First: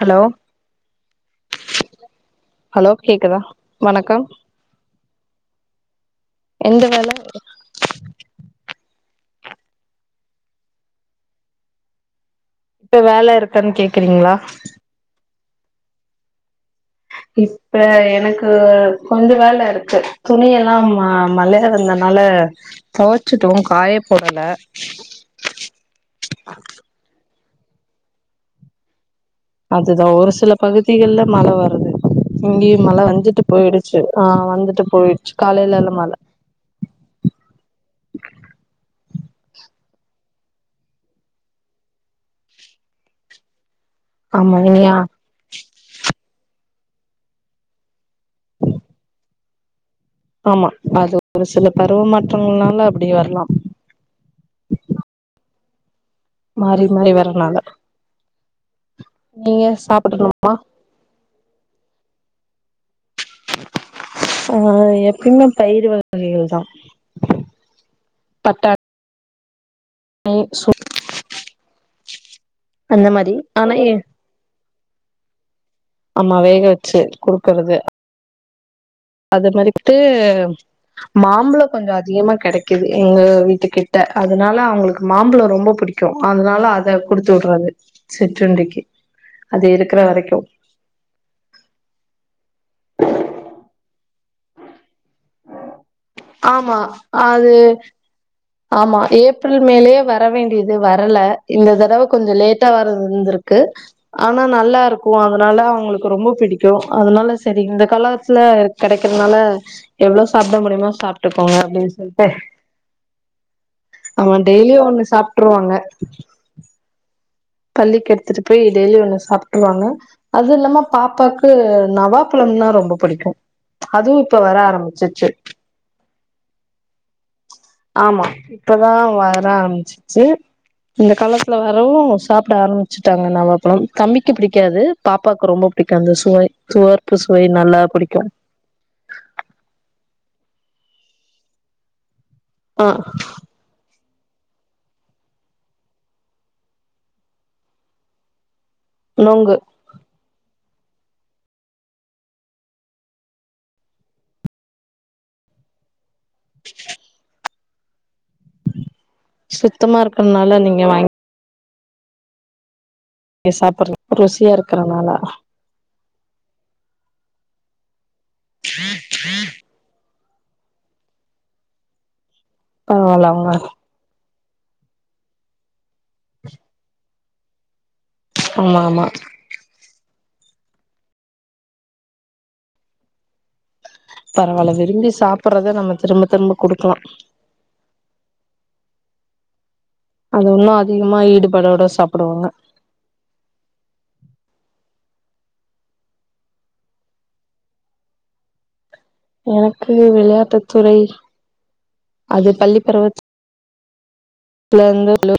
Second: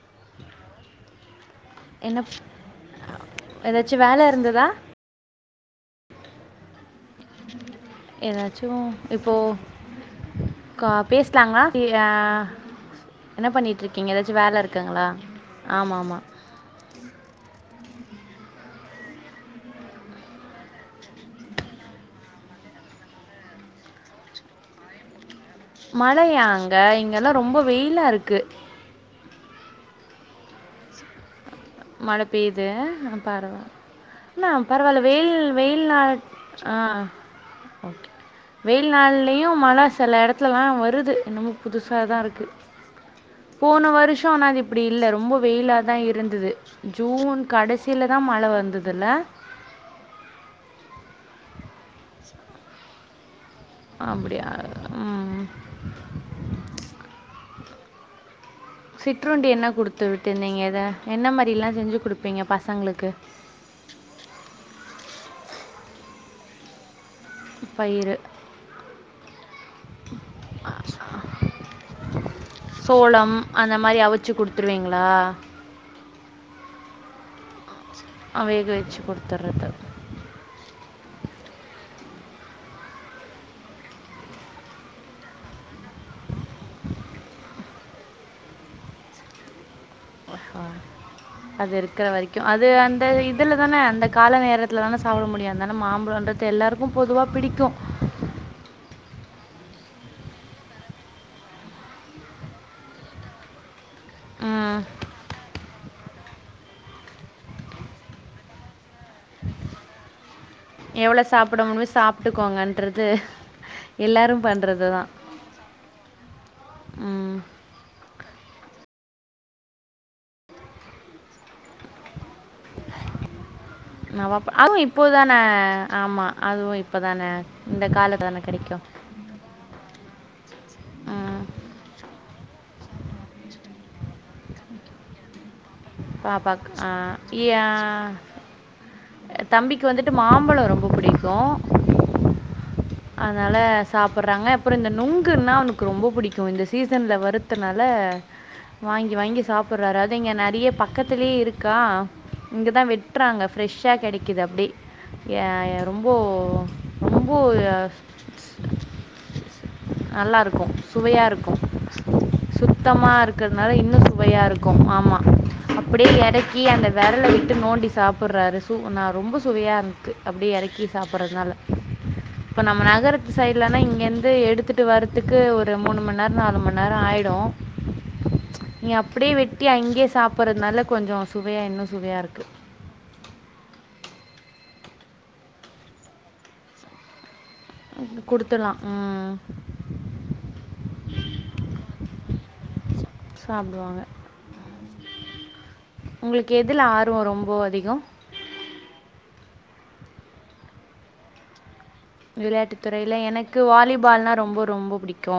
Hello என்ன hello கேக்குதா ஏதாச்சு வணக்கம் வேல இருந்ததா எந்த வேல ஏதாச்சு இப்போ கா பேசலாங்களா ஆ இப்ப வேல என்ன இருக்குன்னு கேக்குறீங்களா ஆமா ஆமா இப்ப எனக்கு கொஞ்ச வேல இருக்கு துணி எல்லா மழையா வந்தனால துவச்சுட்டோ காயப்போடல மழையா அங்க இங்க எல்லா ரொம்ப வெயிலா இருக்கு அதுதா ஒரு சில பகுதிகள்ல மழ வரு மழ பெயுது பரவ போயிடுச்சு ஆ வந்துட்டு பரவாயில்ல வெயில் போயிடுச்சு காலையிலல்ல மழ வெயில்நள் ஆ வெயில் நாள் யும் மழ சில இடத்துலலா வருது என்னமோ புதுசா தா இருக்கு போன வருஷம் ஆனா ஆமா அது இப்படி இங்கயா இல்ல ரொம்ப வெயிலா தா இருந்தது ஜூன் கடைசியிலதா மழ வந்ததுல ஆமா அது ஒரு சில பருவ மாற்றங்கள்னால அப்படி வரலா அப்படியா உம் மாறி மாறி வரனால சிற்றுண்டி நீங்க என்ன குடுத்து சாப்பிடணுமா விட்டுருந்தீங்க இத என்ன மாதிரி எல்லா செஞ்சு கொடுப்பீங்க பசங்களுக் க்கு ஆ எப்பயுமே பயிர் வகைகள் தா பயிறு பட்டாணி அந்த மாரி சோளம் ஆனா அந்த எ மாரி அவிச்சி கொடுத்து இல்லீங்களா ஆமா வேகவச்சு குடு அ வேகவச்சு அது மரிட்டு மாம்பழ கொஞ்ச அதிகமா கெடைக்குது எங்க வீட்டு கிட்ட அதனால அவங்களுக்கு மாம்பழ ரொம்ப புடிக்கு அதனால அத குடுத்து விடுறது சிற்றுண்டிக்கு அது இருக் அ அது இருக்கிற வரைக்கு அது அந்த இதுல தான அந்த கால நேரத்துல தான சாப்பிட முடியாதுனால மாம்பழம்ன்றது ஆமா எல்லாருக்கு பொதுவா அது பிடிக்கு ஆமா ஏப்ரல் மேலயே வர வேண்டியது வரல இந்த தடவ கொஞ்ச லேட்டா வற வந்துருக்கு ஆனா ம். நல்லா இருக்கு அதனால அவங்களு ரொம்போ பிடிக்கூ அதனால சரி இந்த கலர்ஸ்ல கெடைக்கிறதுனால எவ்ளோ சாப்ட முடியுமே எவ்வளோ சாப்ட்டுக்கோங்க சாப்பிட முடியுமோ அப்டின்னு சொல்ட்டு சாப்பிட்டுக்கோங்கன்றது ஆமா எல்லாரும் டெய்லியு பண்ணுறது ஒண்ணு தான் சாப்ட்ருவாங்க ம் பள்ளிக்கு எடுத்துட்டு போயி டெய்லி ஒண்ணு சாப்ட்ருவாங்க அது இல்லாம பாப்பாக்கு நவா பழம்ன்னா ரொம்ப புடிக்கூ அதுவு இப்ப வர நவாப்பழம் அதுவும் இப்போ ஆரம்பிச்சிச்சு தானே ஆமாம் அதுவும் இப்போ தானே இந்த காலத்து ஆமா தானே கிடைக்கும் இப்பதா வர ஆரம்பிச்சிச்சு இந்த ம் காலத்துல வரவு சாப் ம் வச்சுட்டாங்க நவாப்பழம் தம் பிக்கு பிடிக்காது பாப்பாக் கு ரொம்போ பிடிக்கு அந்த சுவை பாப்பா சுவர்ப்பு சுவை நல்லா பிடிக்கு அ தம்பிக்கு வந்துட்டு மாம்பழோ ரொம்போ புடிக்கூ ஆ அதனால சாப்புட்றாங்க அப்புறோ இந்த நுங்குன்னா அவனுக்கு ரொம்போ புடிக்கூ இந்த சீசன்ல வருத்துனால வாங்கி வாங்கி நொங்கு சாப்புட்றாரு அத் திங்க நறிய பக்கத்துலே இருக்கா இங்கதா வெட்றாங்க ஃப்ரெஷ் த்தா கெடைக்கிது அப்டே ஏ யாரோ ரொம்போ ரொம்போ ஒரு சுத்தமா இருக்கன்னால நீங்க வாங் சுத் தமா இருக்த்னால இன்னூ சாப்பட்ற சுவையா ருசியா இருக்கும் இருக்கறனால ஆமா அப்டியே எறக்கி அந்த வெரல விட் டு நோண்டி சாப்புட்ற சு நா ரொம்ப சுவையா இரு ட்டு அப்டியே எறக்கி சாப்பிட்றதுனால இப்ப நம்ம பரவால்ல நகரத்து அவங்க சைட்லன்னா இங்க இந் து எடுத்துட்டு வரத்துக்கு ஒரு மூண் மண்நேரோ நாலுமண்நேரோ ஆயி டோ ஆமா நீ ஆமா அப்புடே வெட்டி அங்கியே ஸ் சாப்புற்றதுனால கொஞ்சோ சுவையா இன்னு சுவையா இருக்கு பரவால்ல விரும்பி சாப்புறத நம்ம திரும்ப திரும்ப குடுக்குலா [unintelligible] குடுத்துல்லா ம் அது உன்னோ அதிகமா ஈடுபாடோட சாப்புடுவாங்க சாப்பிடுவாங்க உங்களுக்கு எதுல ஆர்வோ ரொம்போ அதிகோ எனக்கு விளையாட்டுத்துறை விளையாட்டுத்துறையில எனக்கு கு வாலிபால்னா ரொம்ப ரொம்ப பிடிக்கு இருந்து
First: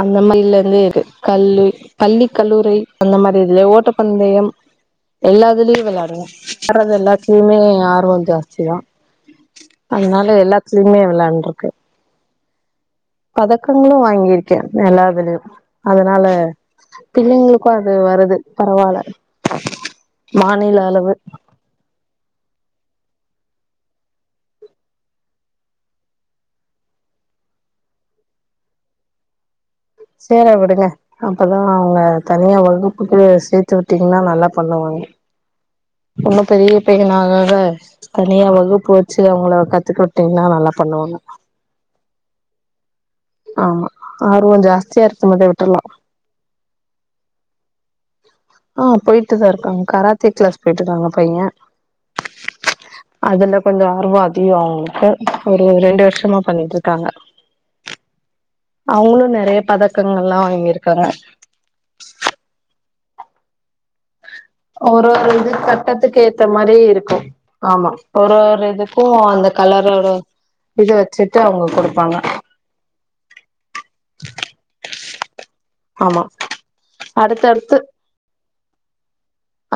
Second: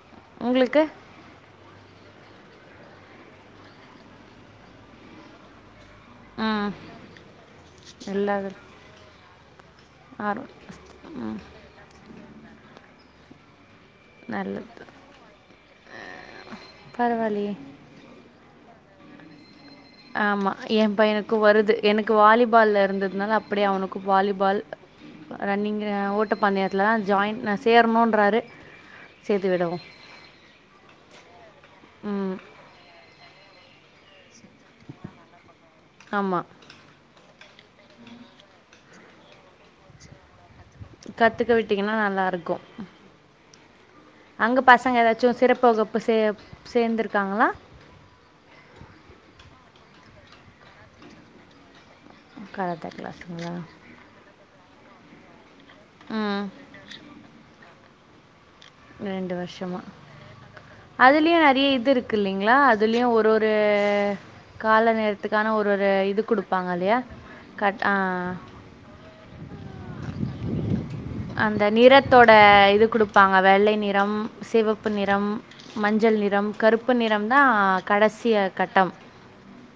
அந்த மாரில இருந்து இருக்கு கல்லூ பள்ளி கல்லூரி ரி அந்த மாரி இல்ல ஓட்டப்பந்தயம் எல்லாதுலயு வெளா டலா ம் வர்றது எல்லாத்தலயுமே ஆர்வோ எல்லா ஜாஸ்திதா ஸ் அதனால ஆர்வம் எல்லாத்துலயுமே வெளாண்டுருக்கே கதக் பக்கங்களு வாங்கிருக்கே நல்லது எல்லாதுலுயு அதனால பரவாயில்லையே பிள்ளைங்களுக்கு அது வருது பரவால்ல ஆமா மாநில எ அளவு பையனுக்கு வருது எனக்கு வாலிபால்ல இருந்து தனால அப்டியே அவனுக்கு வாலிபால் ரன்னிங் ஓட்டப்பந்தயத்துல ஜாயின் நா சேரணுன்றாரு சேத்து விடவோ சேர விடுங்க அப்பதா அவங்க ம் தனியா வகுப்புக்கு சே த்து விட்டீங்கன்னா நல்லா பண்ணுவாங்க ரொம்ப ஆமாம் பெரிய பையனாகு னு தனியா வகுப்பு வெச்சு அவங்கள கத்துக்க விட்டீங்கன்னா நல்லா பண்ணுவாங்க கத்துக்க விட்டீங்கன்னா நல்லா இருக்கு ஆமா ஆர்வோ அங்க பசங்க ஜாஸ்தியா ஏதாச்சு இருக்கும் போதே சிறப்பு விட்டுர்லா வகுப்பு சே சேர்ந்திருக்காங்களா ஆ போயிட்டுதா இருக்காங்க கராத்தே கிளாஸ் போயிட்டுருக்காங்க பைய கராத்தே கிளாஸுங்களா அதுல கொஞ்சோ ஆர்வோ அதிகோ இப்ப ஒரு ரெண்டு வருஷமா ம் பண்ணிட்டு இருக்காங்க அவங்களு ரெண்டு நெறைய வருஷமா பதக்கங்கள்லா வாங்கியிருக்காங்க அதுலயே நெறைய இது இருக்கு இல்லைங்களா அ துலயு ஒரு ஒரு கால ஒரு ஒரு இது நேரத்துக்கான ஒரு கட்டத்துக்கு இது ஏத்த கொடுப்பாங்க மாரி இல்லையா இருக்கு கட் ஆமா ஆ, ஒரு ஒரு இதுக்கு அந்த கலரோட இத வச்சுட்டு அந்த அவங்க குடுப்பாங்க நிறத்தோட இது குடுப்பாங்க வெள்ளை நிறம் சிவப்பு நிறம் மஞ்சள் ஆமா நிறம் கருப்பு நிறம்தா அடுத்தடுத்து கடசி அ கட்டம்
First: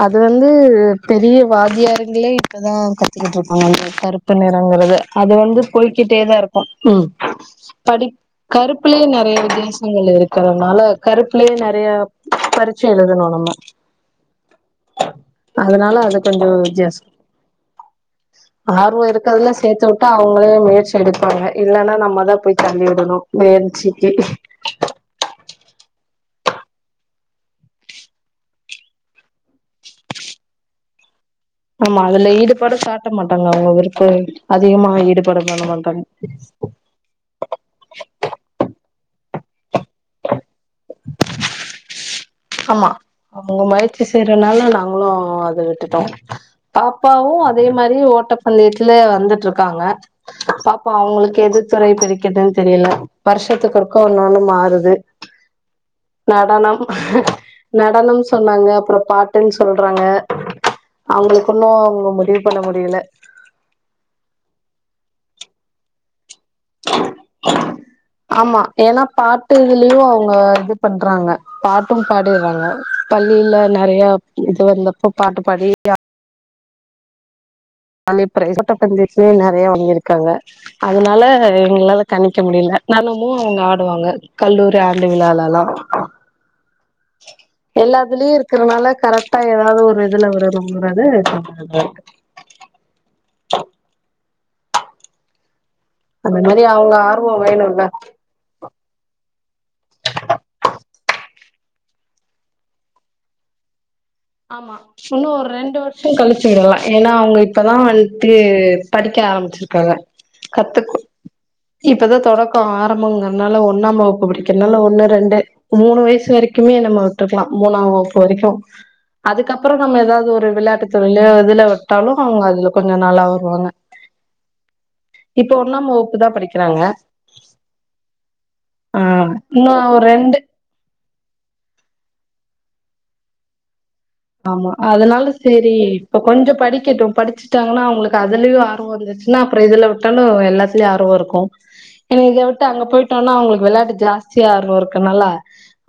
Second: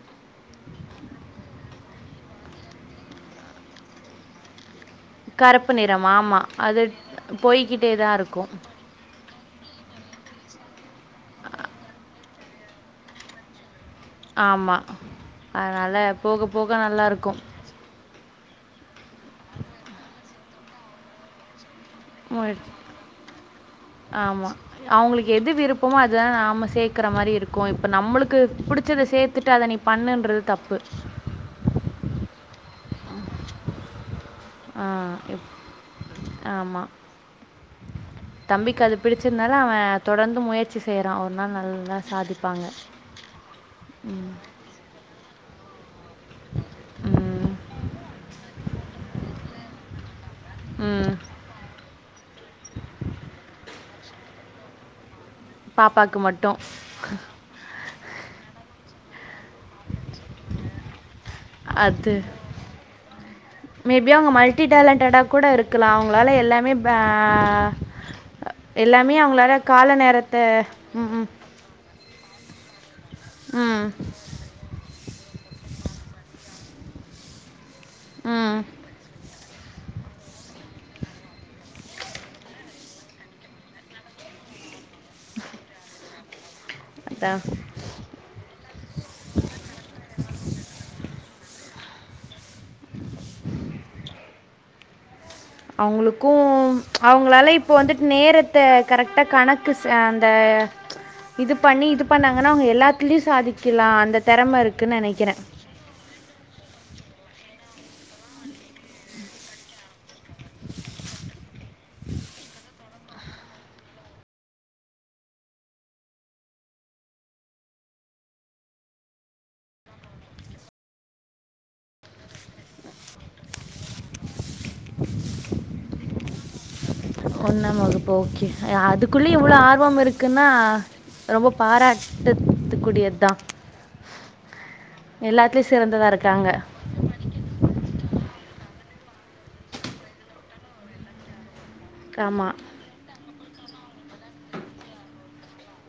அது வந்து பெரிய வாத்தியாருங்களே இப்ப ட்ர தா கத்துக்கிட்ருக்காங்க கருப்பு நிறோங்கறத அது வந்து கருப்பு நிறம் போய்கிட்டே தா ஆமாம் இருக்கு அது ம் போய்க்கிட்டே படி தான் இருக்கும் கருப்புலயே நெறைய தேசங்கள் இருக்கறனால கருப்புலயே நெறைய பரிட்ச எழுதணு நம்ம ஆமா அதனால அது போக கொஞ்சோ போக நல்லா இருக்கு ஆர்வ இருக்கறதுல சேத்து உட்டா அவுங்களே முயற்சி எடுப்பாங்க இல்லன்னா நம்மதா இருக்கும் போய் தள்ளிஉடணு வேன்ச்சிக்கு ஆமா. சேக்கற மாரி இருக்கு இப்ப நம்மளுக்கு புடிச்சத சேத்துட்டு அத நீ பண்ணுன்றது தப்பு ஆமா அதுல ஈடுபாடு காட்ட மாட்டாங்க அவுங்க விருப்பு ஆ அதிகமா இப் ஈடுபடலா மாட்டாங்க ஆமா. பிடிச்சிதுனால அவ தொடர்ந்து முயற்சி செ ய்யறா ஒரு நாள் நல்லா சாதி ஆமா அவங்க முயற்சி செய்றனால நாங்களு அத விட்டுட்டோ பாப்பாவு ம். அதே மாரி ஓட்ட பந்தயத்துல வந்துட்ருக்காங்க பாப்பா ம். அவுங்களுக்கு எது துறை பிடிக்கிதுன் தெரில வருஷத்துக்கு ஒருக்கா ஒன்னொன்னு மாறுது பாப்பாக்கு மட்டு நடனம் நடனம் சொன்னாங்க அப்புற பாட்டுனு சொல்றாங்க அவுங்களுக்கு இன்னு அவுங்க அது முடிவு பண்ண முடில மேபி அவங்க மல்டி டேலண்டடா கூட இருக்கலா அவுங்களால எல்லாமே பே ஆமா ஏன்னா எல்லாமே பாட்டு அவங்களால கால இதுலயு நேரத்த ம் ம் பாடிர்றாங்க பள்ளில ம். நெறைய இது வந்த ப்ப பாட்டு பாடி யா ம். [unintelligible] நெறையா வாங்கிருக்காங்க அதனால எங்களால கணிக்க முடில தெனமு அவுங்க ஆடுவாங்க கல்லூரி ஆண்டு விழாலலா அதான். எல்லாத்துலயு இருக்கறனால கரெக்டா எதாவுது ஒரு இதுல விடனுங்றாரு பாப்பாவ அதா அவுங்களுக்கு மாரி அவங்க ஆர்வோ அவுங்களால இப்போ வேணுல்ல வந்துட்டு நேரத்த கரெக்டா கணக்கு ச அந்த இது பண்ணி இது பண்ணாங்கனா அவுங்க எல்லாத்துலயு‌ சாதிக்கிலா ஆமா இன்னு ஒரு ரெண்டு வருஷோ கழிச்சு விடலா ஏனா அவுங்க இப்பதா வந்ட்டு படிக்க ஆரம்பிச்சிருக்காங்க கத்துக்கு இப்பதா தொடக்கோ ஆரம்போங்கனால ஒண்ணாம் வகுப்பு படிக்கிறனால ஒண்ணு ரெண்டு மூணு வயசு வரைக்குமே நம்ம விட்ருக்லா மூணா வகுப்பு வரைக்கு அதுக்கப்றோ நம்ம எதாவுது ஒரு விளாட்டு துறைலயோ இதுல உட்டாலு அவுங்க அதுல கொஞ்சோ நல்லா வருவாங்க இப்ப ஒண்ணாம் வகுப்புதா படிக்கறாங்க ஒண்ணாம் வகுப்பு ஓகே அதுக்குள்ளயு இவ்ளோ இன்னு ஆர்வம் ஒரு ரெண்டு இருக்குன்னா ரொம்ப பாராட்டுத்துக்குடியது தா ஆமா அதனால சேரி சிறந்ததாக இப்போ இருக்காங்க கொஞ்சோ படிகட்டு படிச்சுட்டாங்கன்னா அவுங்களுக் கு அதுலயு ஆர்வோ இருந்துச்சுன்னா அப்றோ இதுல விட்டோனா எல்லாத்துலயு ஆர்வோ இருக்கு இங்க ஆமாம் விட்டு அங்க போய்ட்டோனா அவுங்களுக்கு வெளாட்டு ஜாஸ்தியா ஆர்வோ இருக்கனால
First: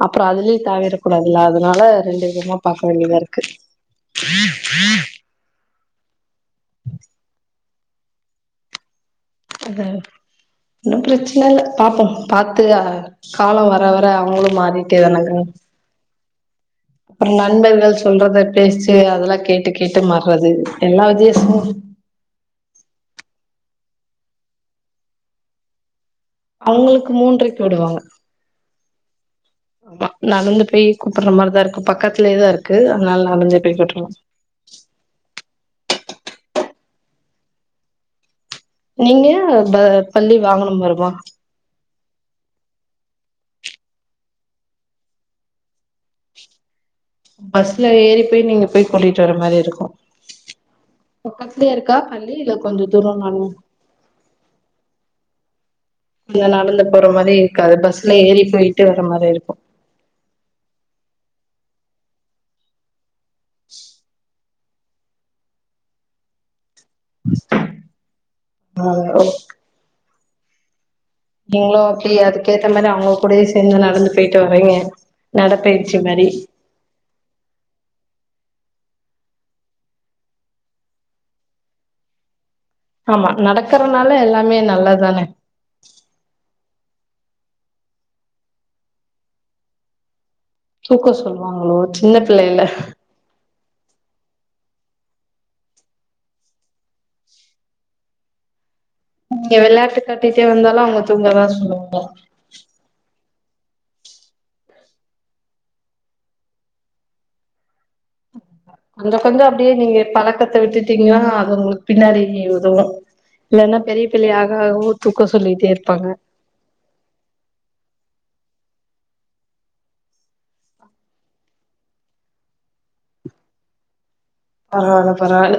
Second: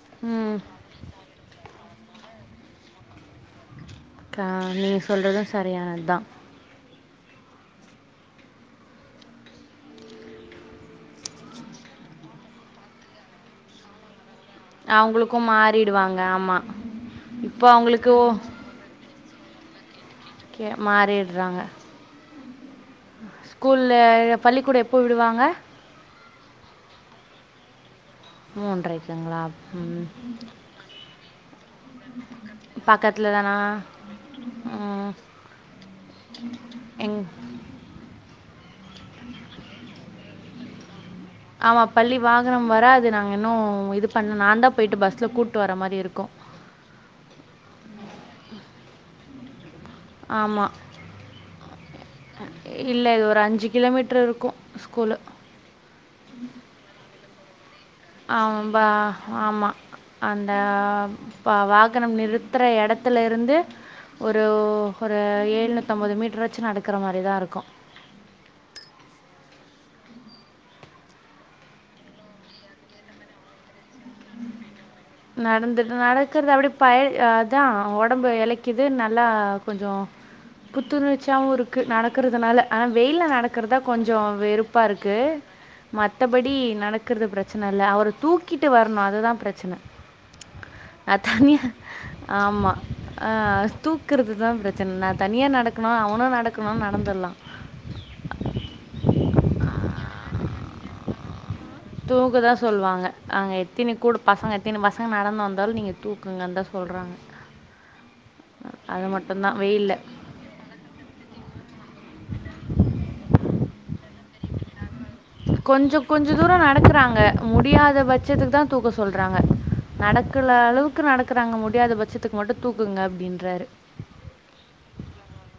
அப்றோ ம் அதுலயே தாவிற கூடாது இல்ல அதனால ரெண்டு விதமா பாக்க வேண்டியதா இரு க்கு கா நீங்க சொல்றது சரியானது தா அது ஒண்ணு பிரச்சன இல்ல பாப்போ‌ பாத்து காலோ வர வர அவுங்ளு மாறிட்டே தானங்க ம் அவங்களுக்கும் மாறிடுவாங்க ஆமாம் அப்றோ இப்போ நண்பர்கள் அவங்களுக்கு ஓ- சொல்றத பேச்சு அதெல்லா கேட்டு கேட் டு மாறது கே எல்லா வித்யாசமு ஸ்கூல்ல பள்ளிக்கூடோ எப்போ விடுவாங்க அவுங்களுக்கு மூன்றைக்கு விடுவாங்க மூன்றைக்குங்ளா ம் கூப்புற மாரிதா இரு பக்கத்திலயேதா இருக்கு அதனால பக்கத்தில் தானா நடந்தே போய் போட்றுலா ம் எங் நீங்க அ ப பள்ளி வாகனம் வருமா ஆமா பள்ளி வாகனம் வராது நாங்க இன்னு இது பண்ண நான்தா போயிட்டு பஸ்ல கூப்ட்டு வர்ர மாரி இருக்கு பஸ்ல ஏறி போய் நீங்க போய் கூட்டி ட்டு வர மாரி இருக்கு ஆமாம் பக்கத்தலயே இருக்கா பள்ளி இல்ல கொஞ்சோ இல்லை தூரோ இது ஒரு நடந்து அஞ்சு கிலோமீட்டர் இருக்கும் ஸ்கூலு அப்டியே நடந்து போற மாரி காது பஸ் ஆம்பா ஆமா அந்த பா வாக் நம்ம நிறுத்தற எடத்துல இருந்து ஒரு ஒரு ஏழ்நூத்தம்பது மீட்டர் ஆச்சு நட ஆ ஓக் நீங்களு ஓகே அதுக்கேத்த மாரி அவுங்க கூடயே சேந்து நடந்து போயிட்டு வரீங்க நடந்துடு நடப்பயிற்சி மாரி நடக்கறது அப்டியே பழ அதா ஒடம்பு எழக்கிது நல்லா கொஞ்சோ புத்துணர்ச்சியாவு இருக்கு நடக்கறதுனால ஆனா வெய்யில ஆமா நடக்கறுதுதா நடக்கறனால கொஞ்சோ எல்லாமே வெறுப்பா இருக்கு நல்லதுதானே மத்தபடி நட நடக்கறது பிரச்சன இல்ல அவர தூக்கிட்டு வரணு அதுதா பிரச்சன தூக்க சொல்லுவாங்களோ சின்ன பிள்ளயில்ல தூக்குறதுதா ப்ரச்சன் நா தனியா நடக்கணு அவனு நடக்குண்னா நடந்துர்லா நீங்க வெளாட்டு காட்டிட்டே வந்தாலு அவுங்க தூக்கதா சொல்லு தூக்கதா சொல்வாங்க அங்க எத்தனி கூட பசங்க எத்தினி பசங்க நடந்து வந்தால் நீங்க தூக்குங்கன் தா சொல்றாங்க அது கொஞ்சக் கொஞ்சொ மட்டும்தான் அப்டியே நீங்க வெயில்ல பழக்கத்த விட்டுட்டீங்னா அது உங்களுக்கு பின்னாடி உதவு இல்லன்னா பெரிய பிள்ளை ஆ [unintelligible] கொஞ்சக் கொஞ்ச தூரொ நடக்குறாங்க முடியாத பட்சத்துக்குதா தூக்க சொல்றாங்க நடக்குல அளவுக்கு நடக்குறாங்க முடியாத பட்சத்துக்கு மட்டு தூக்குங்க அப்டின்றாரு பரவால்ல பரவால்ல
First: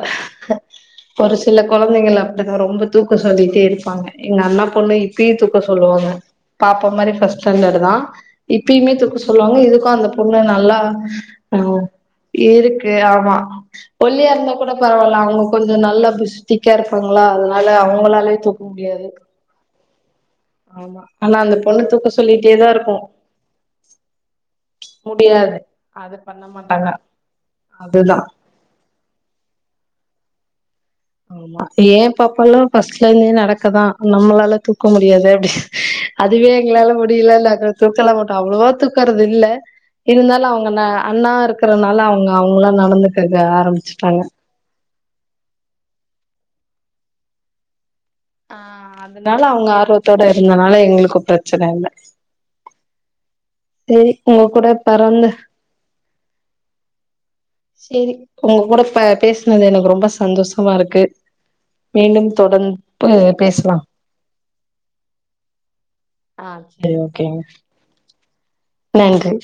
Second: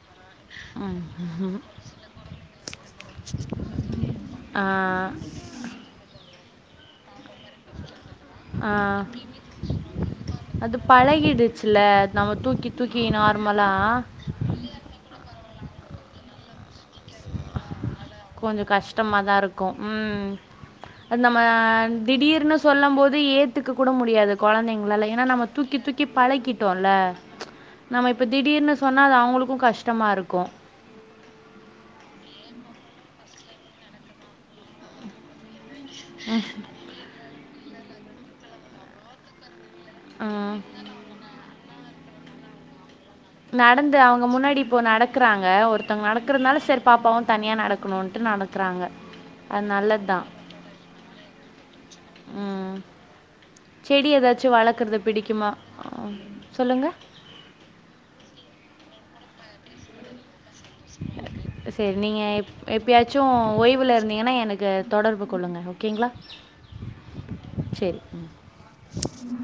ஒரு ம். சில கொழந்தைங்கள் அப்டிதா ரொம்ப தூக்க சொல்லிட்டே இருப்பாங்க எங்க அண்ணா பொண்ணு ஆஹ் இப்பயே தூக்க சொல்லுவாங்க பாப்பா மாரி ஃபர்ஸ்ட் ஸ்டாண்டடு தா இப்பயுமே ஆஹ் தூக்க சொல்லுவாங்க இதுக்கு அந்த பொண்ணு அது நல்லா பழகிடுச்சுல ம் நம்ம தூக்கி இருக்கு தூக்கி ஆமா நார்மலா ஒல்லியா இருந்தா கூட பரவால்ல அவுங்க கொஞ்சொ நல்லா புஷ்டிக்கா இருப்பாங்ளா அதுனால அவ ங்களாலயே தூக்க கொஞ்சம் முடியாது கஷ்டமா தான் இருக்கும் ம் ஆமா ஆனா நம்ம அந்த பொண்ணு தூக்க திடீர்னு சொல்லிட்டேதா சொல்லம் இருக்கு போது ஏத்துக்கக் கூட முடியாது கொழந்தைங்களால ஏன்னா நம்ம முடியாது தூக்கி தூக்கி அது பண்ண மாட்டாங்க பழக்கிட்டோல்ல நம்ம அதுதா இப்ப திடீர்னு சொன்னா அது அவுங்களுக்கு கஷ்டமா இருக்கு ஆமா ஏ பாப்பால்லா ஃபர்ஸ்ட்லேந்தே நடக்கதா நம்ளால தூக்க முடியாது அப்டி அதுவே எங்ளால முடியிலனாக் கூ தூக்கலா மாட்டோ அவ்ளோவா தூக்கறது இல்ல இருந்தாலு ம் அவுங்க ந அண்ணா இருக்கறனா ல அவுங்க அவுங்களா நடந்துக் நடந்து அ க்குறாங்க ஒருத்தவங்க நடக்குறத்னால சேரி பாப்பாவு தனியா நடக் ஆ அதுனால அவுங்க நல்லதுதான். ஆர்வத்தோட இருந்தனால எங்களுக்கு ப்ரச்சன இல்ல ம் செடி சேரி உங்க ஏதாச்சு கூட வளக்குறது பெறந்து பிடிக்கிமா ஆ சொல்லுங்க சேரி உங்கக் கூட ப பேஸ்னது எனக்கு ரொம்ப சந்தோஸ் சேரி நீங்க எப் தொடர்ந்து எப்பயாச்சு பேசலா ஓய்வுல இருந்தீங்கன்னா எனக்கு தொடர்பு கொள்ளுங்க ஓகேங்களா ஆ சேரி ஓகேங்க சேரி நன்றி